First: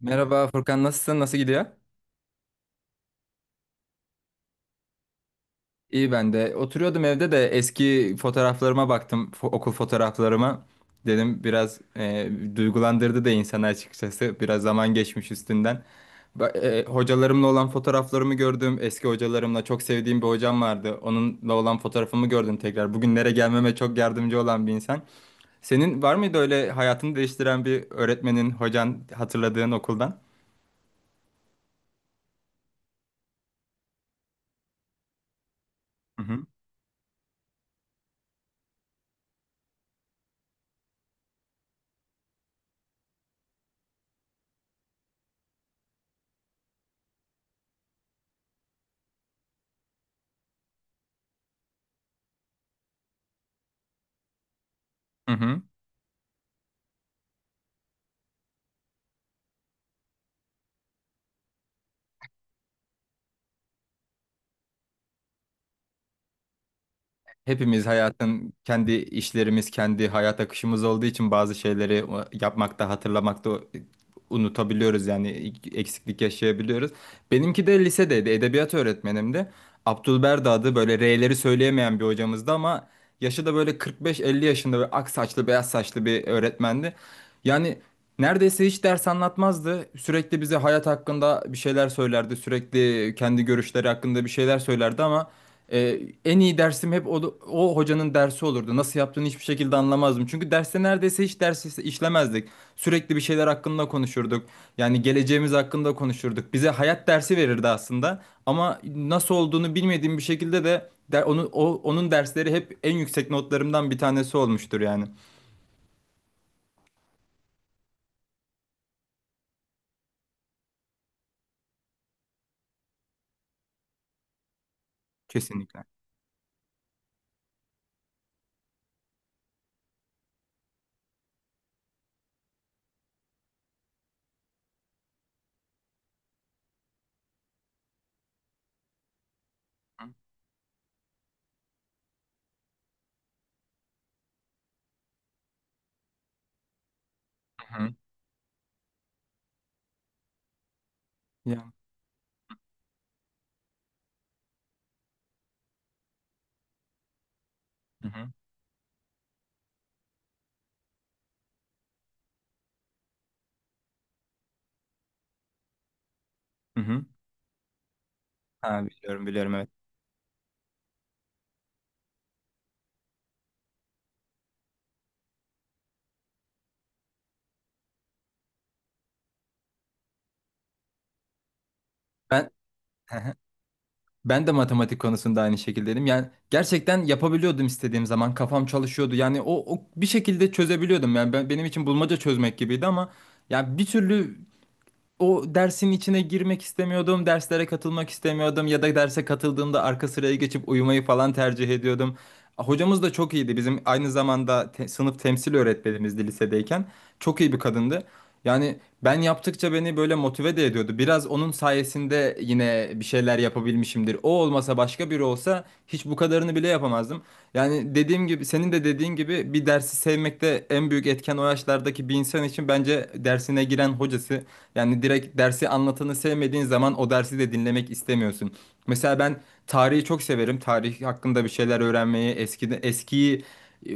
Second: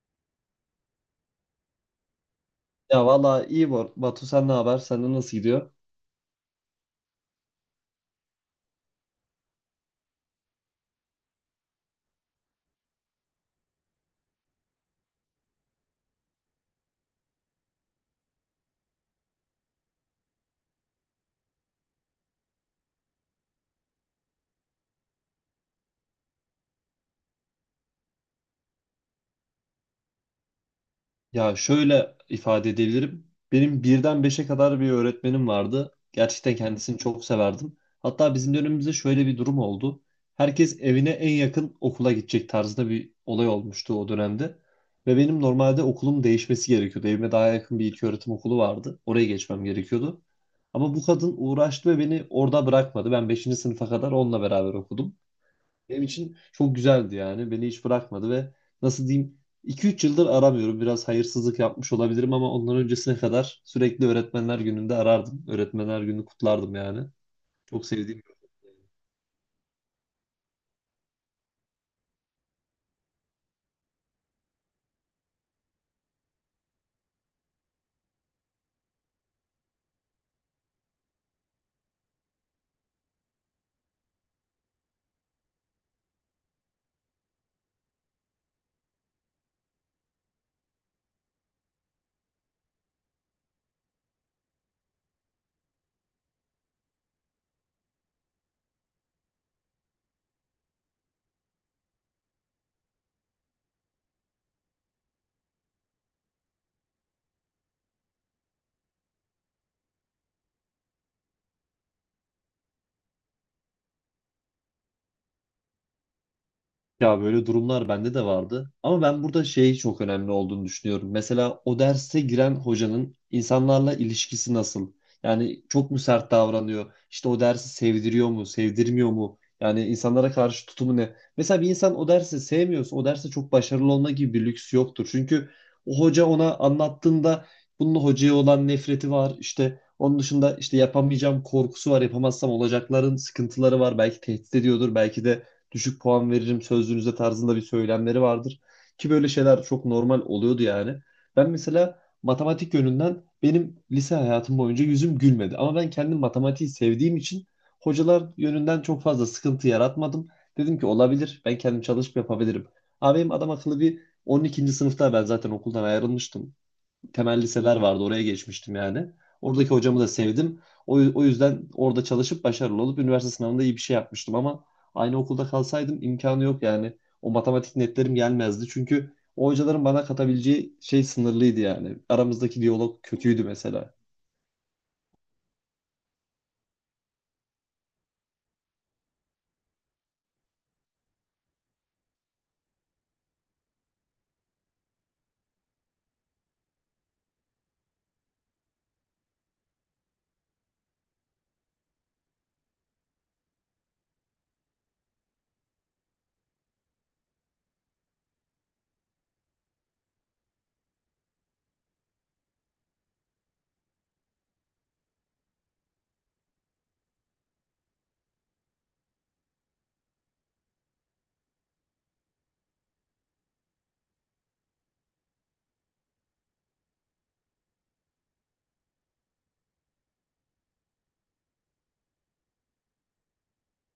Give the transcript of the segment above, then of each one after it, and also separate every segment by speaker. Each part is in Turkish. Speaker 1: Merhaba Furkan, nasılsın? Nasıl gidiyor?
Speaker 2: Ya valla iyi Batu, sen ne haber? Sende nasıl gidiyor?
Speaker 1: İyi ben de. Oturuyordum evde de eski fotoğraflarıma baktım. Okul fotoğraflarıma. Dedim biraz duygulandırdı da insanı açıkçası. Biraz zaman geçmiş üstünden. Hocalarımla olan fotoğraflarımı gördüm. Eski hocalarımla çok sevdiğim bir hocam vardı. Onunla olan fotoğrafımı gördüm tekrar. Bugünlere gelmeme çok yardımcı olan bir insan. Senin var mıydı öyle hayatını değiştiren bir öğretmenin, hocan hatırladığın okuldan?
Speaker 2: Ya şöyle ifade edebilirim. Benim birden beşe kadar bir öğretmenim vardı.
Speaker 1: Hı hı.
Speaker 2: Gerçekten kendisini çok severdim. Hatta bizim dönemimizde şöyle bir durum oldu. Herkes evine en yakın okula gidecek tarzında bir olay olmuştu o dönemde. Ve benim normalde okulum değişmesi gerekiyordu. Evime daha yakın bir ilköğretim okulu vardı. Oraya geçmem gerekiyordu. Ama bu kadın uğraştı ve beni orada bırakmadı. Ben beşinci sınıfa kadar onunla beraber okudum.
Speaker 1: Hı hı.
Speaker 2: Benim için çok güzeldi yani. Beni hiç bırakmadı ve nasıl diyeyim, iki üç yıldır aramıyorum. Biraz hayırsızlık yapmış olabilirim ama ondan öncesine kadar sürekli öğretmenler gününde arardım. Öğretmenler günü kutlardım yani. Çok
Speaker 1: Hepimiz
Speaker 2: sevdiğim.
Speaker 1: hayatın kendi işlerimiz, kendi hayat akışımız olduğu için bazı şeyleri yapmakta, hatırlamakta unutabiliyoruz, yani eksiklik yaşayabiliyoruz. Benimki de lisedeydi, edebiyat öğretmenimdi. Abdülberdi adı, böyle R'leri söyleyemeyen bir hocamızdı ama yaşı da böyle 45-50 yaşında ve ak saçlı, beyaz saçlı bir öğretmendi. Yani neredeyse hiç ders anlatmazdı. Sürekli bize hayat hakkında bir şeyler söylerdi, sürekli kendi görüşleri hakkında bir şeyler söylerdi ama ee, en iyi dersim hep o hocanın dersi olurdu. Nasıl yaptığını hiçbir şekilde anlamazdım. Çünkü derste neredeyse hiç işlemezdik. Sürekli bir şeyler hakkında konuşurduk. Yani geleceğimiz hakkında konuşurduk. Bize hayat dersi verirdi aslında. Ama nasıl olduğunu bilmediğim bir şekilde de der, onu, o, onun dersleri hep en yüksek notlarımdan bir tanesi olmuştur yani.
Speaker 2: Ya böyle durumlar bende de vardı. Ama ben burada şey çok önemli olduğunu düşünüyorum. Mesela o derse giren hocanın insanlarla ilişkisi nasıl? Yani
Speaker 1: Kesinlikle.
Speaker 2: çok mu sert davranıyor? İşte o dersi sevdiriyor mu, sevdirmiyor mu? Yani insanlara karşı tutumu ne? Mesela bir insan o dersi sevmiyorsa o derste çok başarılı olma gibi bir lüks yoktur. Çünkü o hoca ona anlattığında bunun hocaya olan nefreti var. İşte
Speaker 1: Hı
Speaker 2: onun dışında işte yapamayacağım korkusu var. Yapamazsam olacakların sıkıntıları var. Belki tehdit ediyordur. Belki de düşük puan veririm sözlüğünüzde tarzında bir
Speaker 1: hı.
Speaker 2: söylemleri vardır. Ki böyle şeyler çok normal oluyordu yani. Ben
Speaker 1: Ya.
Speaker 2: mesela matematik yönünden benim lise hayatım boyunca yüzüm gülmedi. Ama ben kendim matematiği sevdiğim için
Speaker 1: Hı
Speaker 2: hocalar
Speaker 1: hı.
Speaker 2: yönünden çok fazla sıkıntı yaratmadım. Dedim ki olabilir, ben kendim çalışıp yapabilirim. Abi benim adam akıllı bir 12. sınıfta ben zaten okuldan ayrılmıştım,
Speaker 1: Hı hı.
Speaker 2: temel liseler vardı. Oraya geçmiştim
Speaker 1: Ha,
Speaker 2: yani.
Speaker 1: biliyorum biliyorum, evet.
Speaker 2: Oradaki hocamı da sevdim. O yüzden orada çalışıp başarılı olup üniversite sınavında iyi bir şey yapmıştım ama aynı okulda kalsaydım imkanı yok yani. O matematik netlerim gelmezdi. Çünkü o hocaların bana katabileceği şey sınırlıydı yani.
Speaker 1: Ben
Speaker 2: Aramızdaki diyalog kötüydü mesela.
Speaker 1: Ben de matematik konusunda aynı şekildeydim. Yani gerçekten yapabiliyordum istediğim zaman. Kafam çalışıyordu. Yani o bir şekilde çözebiliyordum. Yani benim için bulmaca çözmek gibiydi ama yani bir türlü o dersin içine girmek istemiyordum, derslere katılmak istemiyordum ya da derse katıldığımda arka sıraya geçip uyumayı falan tercih ediyordum. Hocamız da çok iyiydi. Bizim aynı zamanda sınıf temsil öğretmenimizdi lisedeyken. Çok iyi bir kadındı. Yani ben yaptıkça beni böyle motive de ediyordu. Biraz onun sayesinde yine bir şeyler yapabilmişimdir. O olmasa başka biri olsa hiç bu kadarını bile yapamazdım. Yani dediğim gibi, senin de dediğin gibi, bir dersi sevmekte en büyük etken o yaşlardaki bir insan için bence dersine giren hocası. Yani direkt dersi anlatanı sevmediğin zaman o dersi de dinlemek istemiyorsun. Mesela ben tarihi çok severim. Tarih hakkında bir şeyler öğrenmeyi, eski eskiyi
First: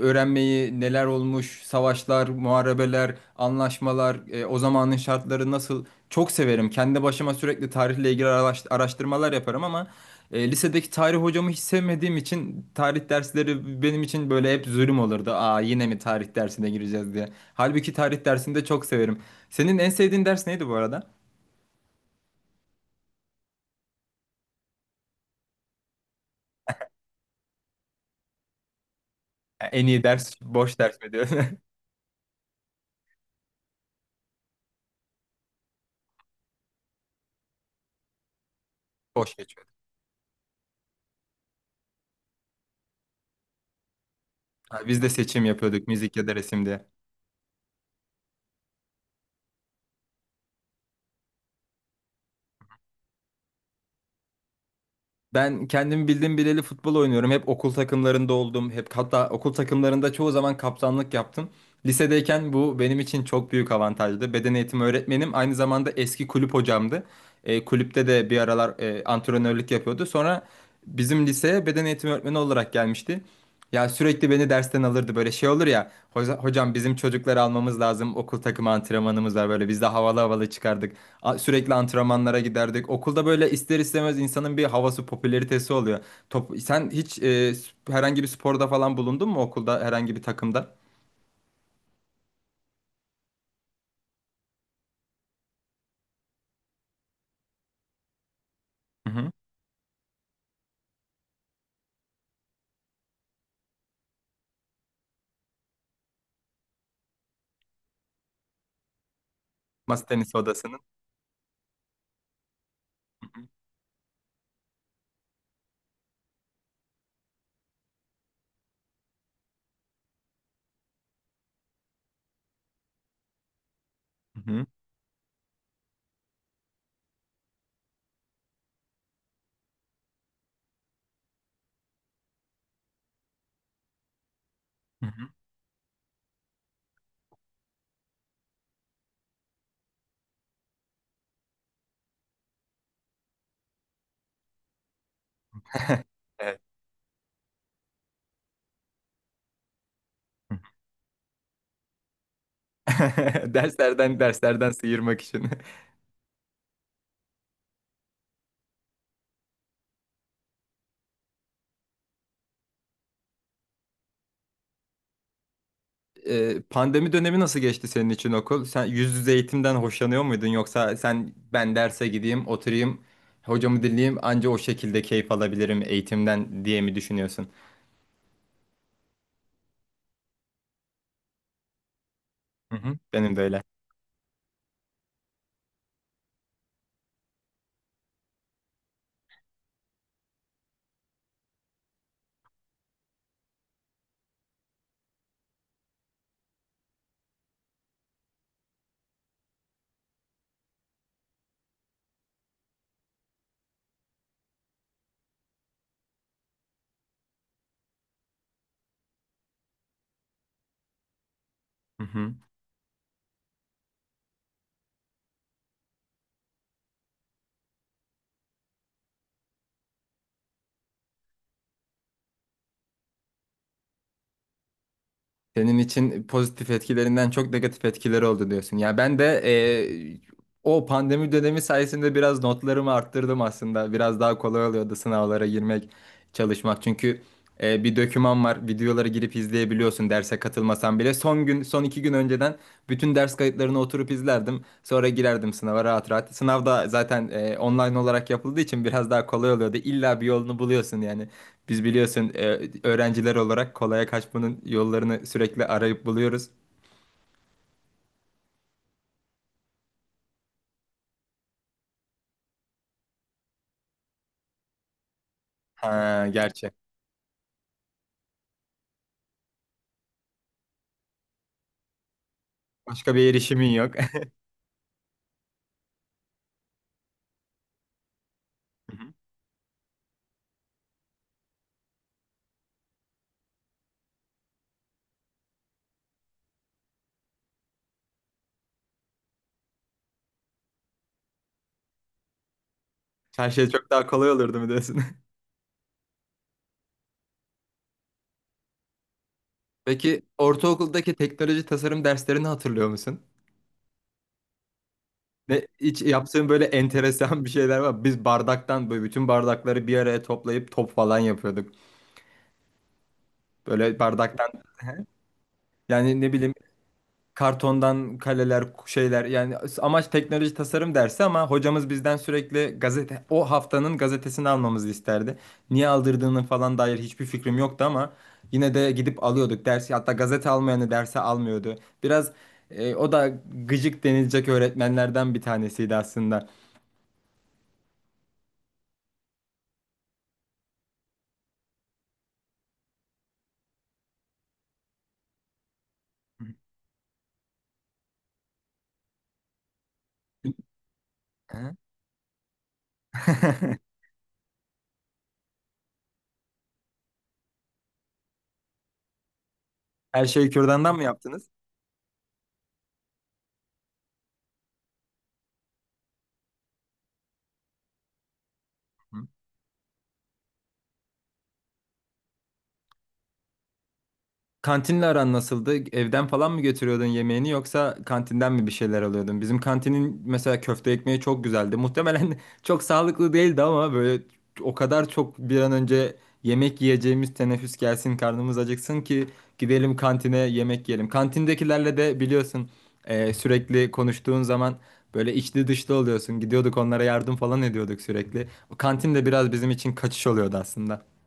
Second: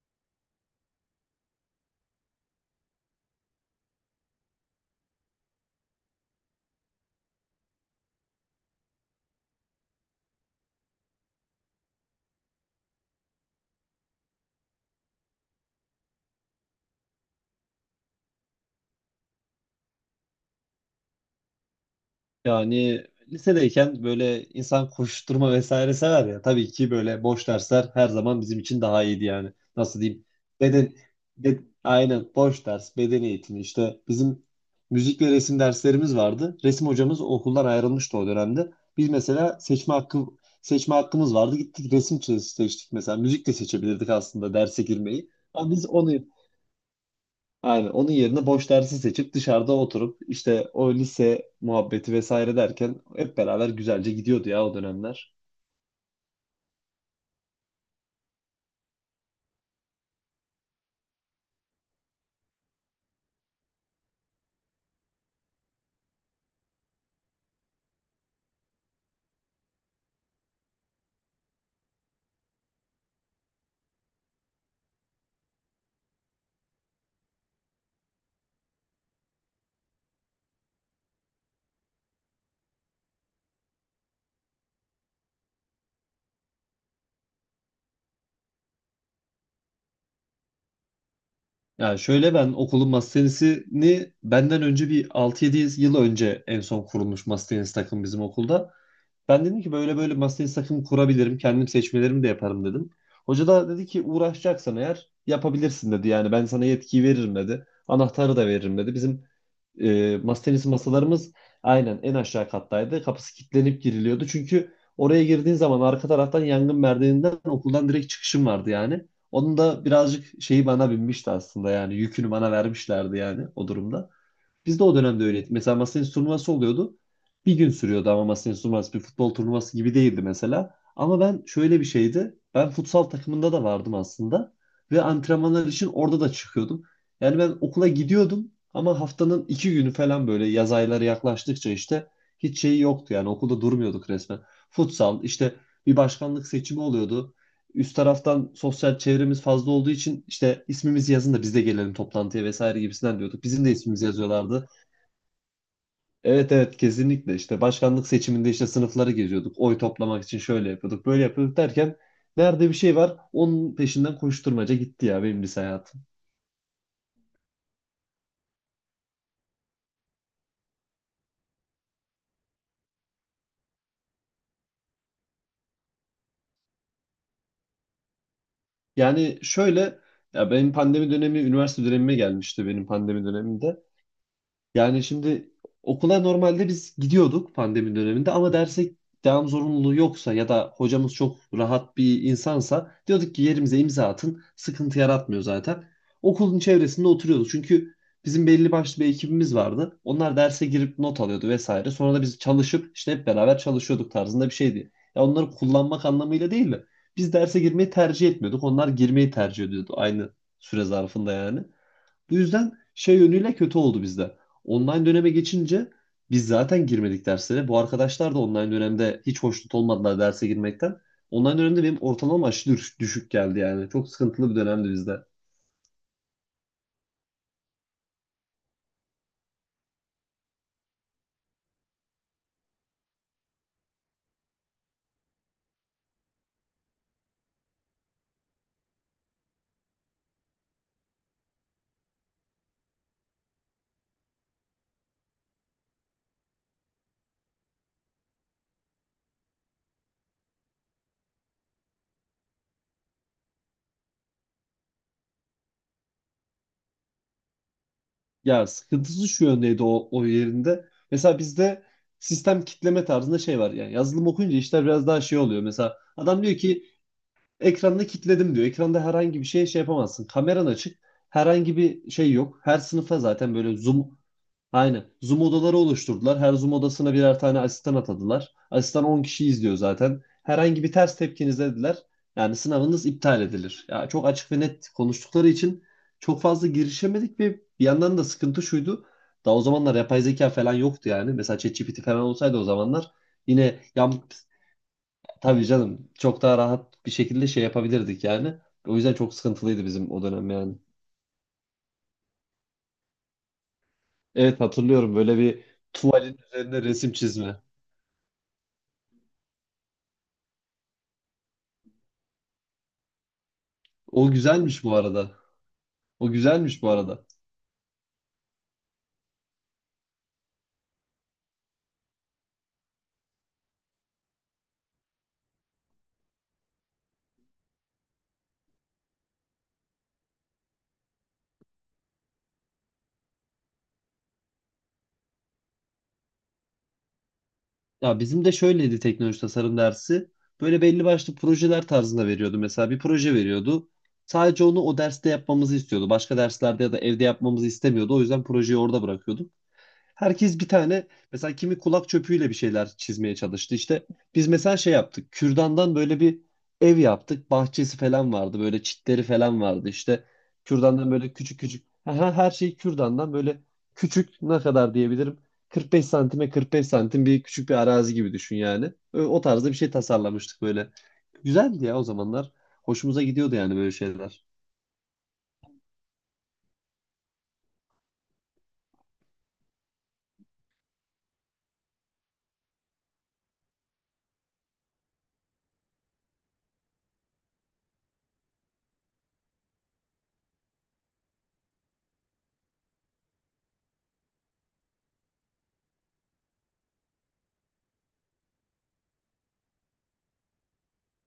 Speaker 1: öğrenmeyi, neler olmuş, savaşlar, muharebeler, anlaşmalar, o zamanın şartları nasıl, çok severim. Kendi başıma sürekli tarihle ilgili araştırmalar yaparım ama lisedeki tarih hocamı hiç sevmediğim için tarih dersleri benim için böyle hep zulüm olurdu. Aa, yine mi tarih dersine gireceğiz diye. Halbuki tarih dersini de çok severim. Senin en sevdiğin ders neydi bu arada?
Speaker 2: Yani lisedeyken böyle insan koşturma vesaire sever ya. Tabii ki böyle boş dersler her zaman bizim için daha iyiydi yani.
Speaker 1: En
Speaker 2: Nasıl
Speaker 1: iyi
Speaker 2: diyeyim?
Speaker 1: ders boş
Speaker 2: Beden,
Speaker 1: ders mi diyor?
Speaker 2: aynen boş ders, beden eğitimi, işte bizim müzik ve resim derslerimiz vardı. Resim hocamız okuldan ayrılmıştı o dönemde. Biz
Speaker 1: Boş
Speaker 2: mesela
Speaker 1: geçiyor.
Speaker 2: seçme hakkımız vardı. Gittik resim seçtik mesela. Müzik de seçebilirdik aslında derse
Speaker 1: Ha, biz de
Speaker 2: girmeyi.
Speaker 1: seçim
Speaker 2: Ama biz
Speaker 1: yapıyorduk,
Speaker 2: onu.
Speaker 1: müzik ya da resim diye.
Speaker 2: Aynen. Onun yerine boş dersi seçip dışarıda oturup işte o lise muhabbeti vesaire derken hep beraber güzelce gidiyordu ya o dönemler.
Speaker 1: Ben kendimi bildim bileli futbol oynuyorum. Hep okul takımlarında oldum. Hep, hatta okul takımlarında çoğu zaman kaptanlık yaptım. Lisedeyken bu benim için çok büyük avantajdı. Beden eğitimi öğretmenim aynı zamanda eski kulüp hocamdı. Kulüpte de bir aralar antrenörlük yapıyordu. Sonra bizim liseye beden eğitimi öğretmeni olarak gelmişti. Ya sürekli beni dersten alırdı, böyle şey olur ya, Hocam, bizim çocukları almamız lazım, okul takımı antrenmanımız var." Böyle biz de havalı havalı çıkardık. Sürekli antrenmanlara giderdik okulda, böyle ister istemez insanın bir havası, popülaritesi oluyor. Top, sen hiç herhangi bir sporda falan bulundun mu okulda, herhangi bir takımda?
Speaker 2: Yani şöyle, ben okulun masa tenisini benden önce bir altı yedi yıl önce en son kurulmuş masa tenisi takım bizim okulda.
Speaker 1: Hı hı.
Speaker 2: Ben dedim ki böyle böyle masayı sakın kurabilirim. Kendim seçmelerimi de yaparım dedim. Hoca da dedi ki uğraşacaksan eğer yapabilirsin dedi. Yani ben sana yetkiyi veririm dedi. Anahtarı da veririm dedi. Bizim
Speaker 1: Masa tenisi
Speaker 2: masa tenisi
Speaker 1: odasının.
Speaker 2: masalarımız aynen en aşağı kattaydı. Kapısı kilitlenip giriliyordu. Çünkü oraya girdiğin zaman arka taraftan yangın merdiveninden okuldan direkt çıkışım vardı yani. Onun da birazcık şeyi bana binmişti aslında, yani yükünü bana vermişlerdi yani o durumda.
Speaker 1: Hı hı.
Speaker 2: Biz de o dönemde öyleydi. Mesela masa tenisi turnuvası oluyordu. Bir gün sürüyordu ama masa tenisi turnuvası bir futbol turnuvası gibi değildi mesela. Ama ben şöyle bir şeydi. Ben futsal takımında da vardım aslında. Ve
Speaker 1: Hı hı.
Speaker 2: antrenmanlar için orada da çıkıyordum. Yani ben okula gidiyordum ama haftanın iki günü falan böyle yaz ayları yaklaştıkça işte hiç şeyi yoktu. Yani okulda durmuyorduk resmen. Futsal, işte bir başkanlık
Speaker 1: Evet.
Speaker 2: seçimi oluyordu. Üst taraftan sosyal çevremiz fazla olduğu için işte ismimizi yazın da biz de gelelim toplantıya vesaire gibisinden diyorduk. Bizim de ismimizi
Speaker 1: Derslerden,
Speaker 2: yazıyorlardı.
Speaker 1: derslerden sıyırmak için.
Speaker 2: Evet evet, kesinlikle işte başkanlık seçiminde işte sınıfları geziyorduk. Oy toplamak için şöyle yapıyorduk böyle yapıyorduk derken nerede bir şey var onun peşinden koşturmaca gitti ya benim lise hayatım.
Speaker 1: Pandemi dönemi nasıl geçti senin için okul? Sen yüz yüze eğitimden hoşlanıyor muydun, yoksa sen ben derse gideyim, oturayım, hocamı dinleyeyim, anca o şekilde keyif alabilirim eğitimden diye mi düşünüyorsun?
Speaker 2: Yani şöyle, ya benim pandemi dönemi üniversite dönemime gelmişti,
Speaker 1: Hı
Speaker 2: benim
Speaker 1: hı.
Speaker 2: pandemi
Speaker 1: Benim de öyle.
Speaker 2: döneminde. Yani şimdi okula normalde biz gidiyorduk pandemi döneminde ama derse devam zorunluluğu yoksa ya da hocamız çok rahat bir insansa diyorduk ki yerimize imza atın. Sıkıntı yaratmıyor zaten. Okulun çevresinde oturuyorduk. Çünkü bizim belli başlı bir ekibimiz vardı. Onlar derse girip not alıyordu vesaire. Sonra da biz çalışıp işte hep beraber çalışıyorduk tarzında bir şeydi. Ya onları kullanmak anlamıyla değil de biz derse girmeyi tercih etmiyorduk. Onlar girmeyi tercih ediyordu aynı süre zarfında yani.
Speaker 1: Hı hı.
Speaker 2: Bu yüzden şey yönüyle kötü oldu bizde. Online döneme geçince biz zaten girmedik derslere. Bu arkadaşlar da online dönemde hiç hoşnut olmadılar derse girmekten. Online dönemde benim ortalama aşırı düşük geldi yani. Çok sıkıntılı bir dönemdi bizde.
Speaker 1: Senin için pozitif etkilerinden çok negatif etkileri oldu diyorsun. Ya ben de o pandemi dönemi sayesinde biraz notlarımı arttırdım aslında. Biraz daha kolay oluyordu sınavlara girmek, çalışmak. Çünkü bir döküman var. Videoları girip izleyebiliyorsun derse katılmasan bile. Son gün, son iki gün önceden bütün ders kayıtlarını oturup izlerdim. Sonra girerdim sınava rahat rahat. Sınav da zaten online olarak yapıldığı için biraz daha kolay oluyordu. İlla bir yolunu buluyorsun yani. Biz biliyorsun öğrenciler olarak kolaya kaçmanın yollarını sürekli arayıp buluyoruz.
Speaker 2: Ya sıkıntısı şu yöndeydi o yerinde. Mesela bizde sistem kitleme tarzında şey var. Yani yazılım okuyunca işler biraz daha şey oluyor. Mesela
Speaker 1: Ha,
Speaker 2: adam diyor
Speaker 1: gerçi.
Speaker 2: ki ekranını kitledim diyor. Ekranda herhangi bir şey yapamazsın. Kameran açık. Herhangi bir şey yok. Her
Speaker 1: Başka
Speaker 2: sınıfa
Speaker 1: bir
Speaker 2: zaten
Speaker 1: erişimin
Speaker 2: böyle
Speaker 1: yok.
Speaker 2: zoom. Aynen. Zoom odaları oluşturdular. Her Zoom odasına birer tane asistan atadılar.
Speaker 1: Hı
Speaker 2: Asistan
Speaker 1: hı.
Speaker 2: 10 kişi izliyor zaten. Herhangi bir ters tepkiniz dediler. Yani sınavınız iptal edilir. Ya çok açık ve net konuştukları için çok fazla girişemedik ve bir yandan da sıkıntı şuydu. Daha o zamanlar yapay zeka falan yoktu yani. Mesela ChatGPT falan olsaydı o zamanlar
Speaker 1: Her şey
Speaker 2: yine
Speaker 1: çok daha
Speaker 2: yam
Speaker 1: kolay olurdu mu diyorsun?
Speaker 2: tabii canım çok daha rahat bir şekilde şey yapabilirdik yani. O yüzden çok sıkıntılıydı bizim
Speaker 1: Peki,
Speaker 2: o dönem yani.
Speaker 1: ortaokuldaki teknoloji tasarım derslerini hatırlıyor musun?
Speaker 2: Evet hatırlıyorum, böyle bir
Speaker 1: Ne, hiç
Speaker 2: tuvalin
Speaker 1: yaptığın böyle
Speaker 2: üzerine resim
Speaker 1: enteresan bir
Speaker 2: çizme.
Speaker 1: şeyler var. Biz bardaktan böyle bütün bardakları bir araya toplayıp top falan yapıyorduk. Böyle
Speaker 2: O
Speaker 1: bardaktan,
Speaker 2: güzelmiş bu arada.
Speaker 1: yani
Speaker 2: O
Speaker 1: ne bileyim,
Speaker 2: güzelmiş bu arada.
Speaker 1: kartondan kaleler, şeyler, yani amaç teknoloji tasarım dersi ama hocamız bizden sürekli gazete, o haftanın gazetesini almamızı isterdi. Niye aldırdığının falan dair hiçbir fikrim yoktu ama yine de gidip alıyorduk dersi. Hatta gazete almayanı derse almıyordu. Biraz o da gıcık denilecek öğretmenlerden bir tanesiydi aslında.
Speaker 2: Ya bizim de şöyleydi teknoloji tasarım dersi. Böyle belli başlı projeler tarzında veriyordu. Mesela bir proje veriyordu. Sadece onu o derste yapmamızı istiyordu. Başka derslerde ya da evde yapmamızı istemiyordu. O yüzden projeyi orada bırakıyorduk. Herkes bir tane mesela
Speaker 1: Hı.
Speaker 2: kimi kulak çöpüyle bir şeyler çizmeye çalıştı. İşte biz mesela şey yaptık. Kürdandan böyle bir ev yaptık. Bahçesi falan vardı. Böyle çitleri falan vardı. İşte
Speaker 1: Her şeyi kürdandan mı
Speaker 2: kürdandan böyle
Speaker 1: yaptınız?
Speaker 2: küçük küçük. Aha, her şey kürdandan, böyle küçük, ne kadar diyebilirim? 45 santime 45 santim bir küçük bir arazi gibi düşün yani. O tarzda bir şey tasarlamıştık böyle. Güzeldi ya o zamanlar. Hoşumuza gidiyordu yani böyle şeyler.
Speaker 1: Kantinle aran nasıldı? Evden falan mı götürüyordun yemeğini, yoksa kantinden mi bir şeyler alıyordun? Bizim kantinin mesela köfte ekmeği çok güzeldi. Muhtemelen çok sağlıklı değildi ama böyle o kadar çok bir an önce yemek yiyeceğimiz teneffüs gelsin, karnımız acıksın ki gidelim kantine yemek yiyelim. Kantindekilerle de biliyorsun sürekli konuştuğun zaman böyle içli dışlı oluyorsun. Gidiyorduk, onlara yardım falan ediyorduk sürekli. O kantin de biraz bizim için kaçış oluyordu aslında.